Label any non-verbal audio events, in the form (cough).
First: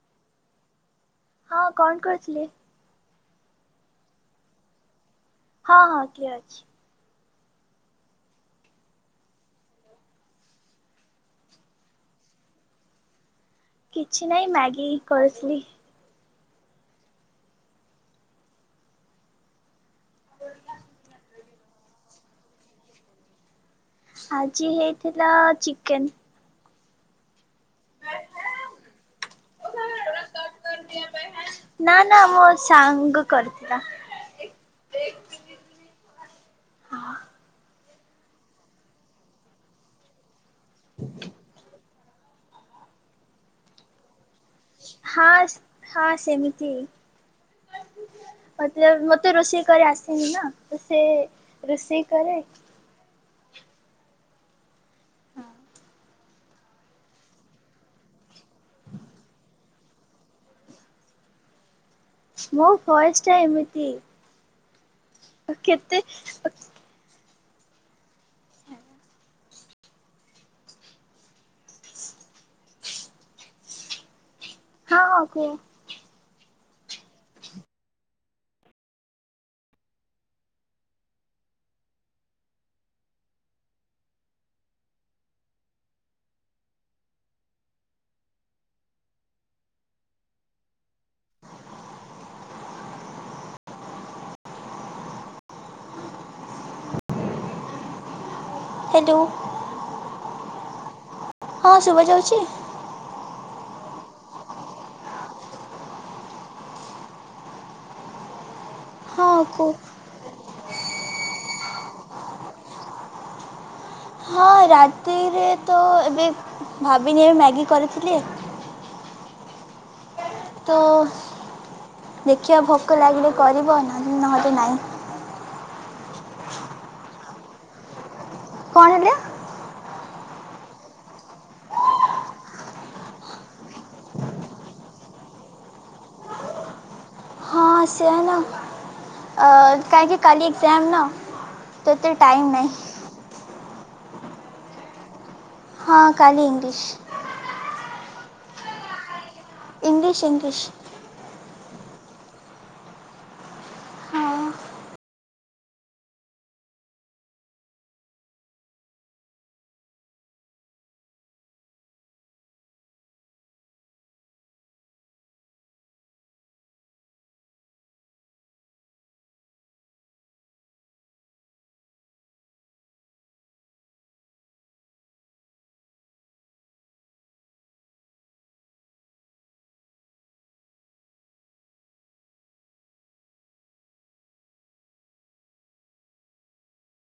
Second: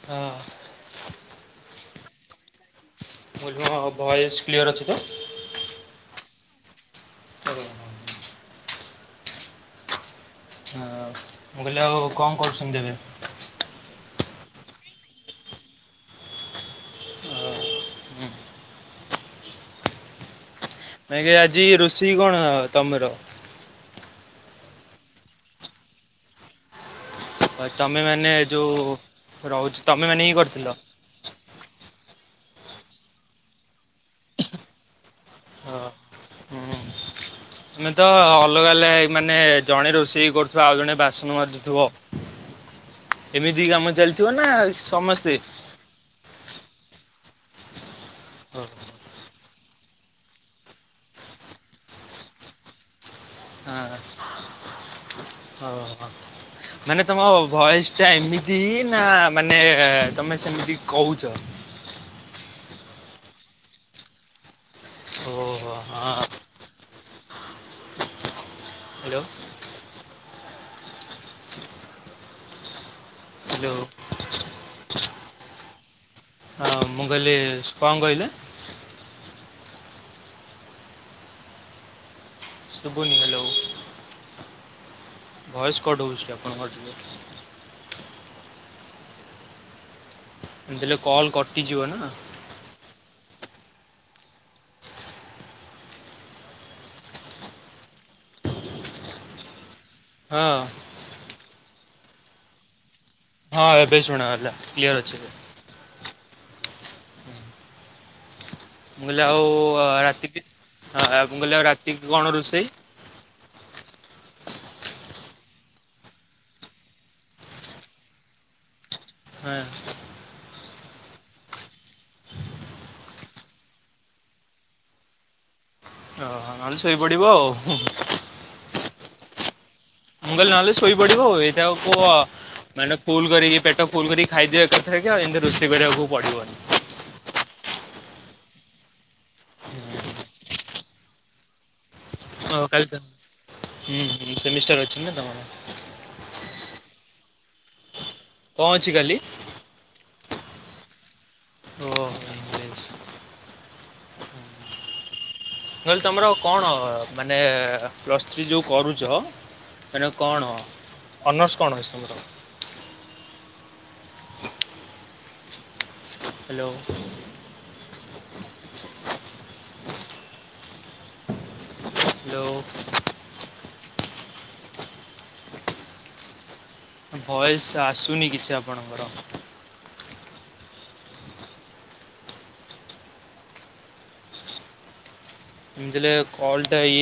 ହଁ (unintelligible) ହଁ କଣ କରିଥିଲି? ମୋ (unintelligible) ଭଏସ କ୍ଲିଅର ଅଛି ତ। ହଁ ହଁ ଠିଆ ହେଇଛି। ହଁ ହଁ ମୁଁ କହିଲି ଆଉ କଣ କରୁଛନ୍ତି ଏବେ? କିଛି ନାହିଁ ମ୍ୟାଗି କରୁଥିଲି। ନାଇ ଆଜି ରୋଷେଇ କ କଣ ତମର? ଆଜି ହେଇଥିଲା ଚିକେନ୍। ହଉ ତମେ ମାନେ ଯେଉଁ ରହୁଛ ତମେ ମାନେ ହିଁ କରିଥିଲ। ନା ନା ମୋ ସାଙ୍ଗ କରିଥିଲା ଆମେ ତ ଅଲଗା ଅଲଗା ହେ ମାନେ ଜଣେ ରୋଷେଇ କରୁଥିବା ଆଉ ଜଣେ ବାସନ ମାଜୁଥିବ ହ ଏମିତି କାମ ଚାଲିଥିବ ନା ହଁ ସମସ୍ତେ? ହଁ ସେମିତି। ହଁ ମତେ ମତେ ରୋଷେଇ କରି ଆସେନି ନା ତ ସେ ରୋଷେଇ କରେ। ହଁ ହଉ ହଉ ହଉ। ମାନେ ତମ ଭଏସ୍ ଟା ଏମିତି ନା ମାନେ ତମେ ସେମିତି କଉଛ। ମୋ ଭଏସ୍ ଟା ଏମିତି। ଓହୋ କେତେ ହଁ। ହ୍ୟାଲୋ। ହ୍ୟାଲୋ। ହଁ ହଁ କୁହ। ହଁ ମୁଁ କହିଲି କଣ କହିଲେ? ସୁଭୁନି ହ୍ୟାଲୋ। ଭଏସ୍ କଟ ହଉଛି ଆପଣଙ୍କ ଟିକେ। ଏମତି ହେଲେ କଲ୍ କଟିଯିବ ନା। ହ୍ୟାଲୋ। ହଁ। ହଁ ଶୁଭାଯାଉଛି? ହଁ ଏବେ ଶୁଣ ଗଲା କ୍ଲିୟର ଅଛି। ମୁଁ କହିଲି ହଁ ଆଉ କୁହ। ରାତିକି ଆ, ମୁଁ କହିଲି ଆଉ ରାତିକି କଣ ରୋଷେଇ? ହଁ ରାତିରେ ତ ଏବେ ଭାବିନି, ଏବେ ମ୍ୟାଗି କରିଥିଲି। ହଁ। ତ ଦେଖିବା ଭୋକ ଲାଗିଲେ କରିବା ନହେଲେ ନାହିଁ। ଓହୋ ନହେଲେ ଶୋଇପଡିବ ହୁଁ। କଣ ହେଲା? ମୁଁ କହିଲି ନହେଲେ ଶୋଇପଡିବ, ଏଇଟା ଆଉ କୁଅ ମାନେ ଫୁଲ କରିକି ପେଟ ଫୁଲ କରିକି ଖାଇଦିଅ ଏକା ଥରେକେ ଆଉ ଏମିତି ରୋଷେଇ କରିବାକୁ ପଡିବନି। ହଁ ସେୟା ନା ଆ କାହିଁକି କାଲି ଏକ୍ସାମ ନା। ତ ଏତେ ଟାଇମ୍। ହଉ ନାହିଁ କାଲି ତ ହୁଁ ହୁଁ ସେମିଷ୍ଟର ଅଛି ନା ତମର। ହଁ କାଲି ଇଂଲିଶ। କଣ ଅଛି କାଲି? English English. ଓ ହୋ। ହଁ ମୁଁ କହିଲି ତମର କଣ ମାନେ ପ୍ଲସ୍ ଥ୍ରୀ ଯୋଉ କରୁଛ। ମାନେ କଣ ଅନର୍ସ କଣ ଅଛି ତମର? ହ୍ୟାଲୋ। ହ୍ୟାଲୋ। ଭଏସ୍ ଆସୁନି କିଛି ଆପଣଙ୍କର। ଏମିତି ହେଲେ କଲଟା ଇ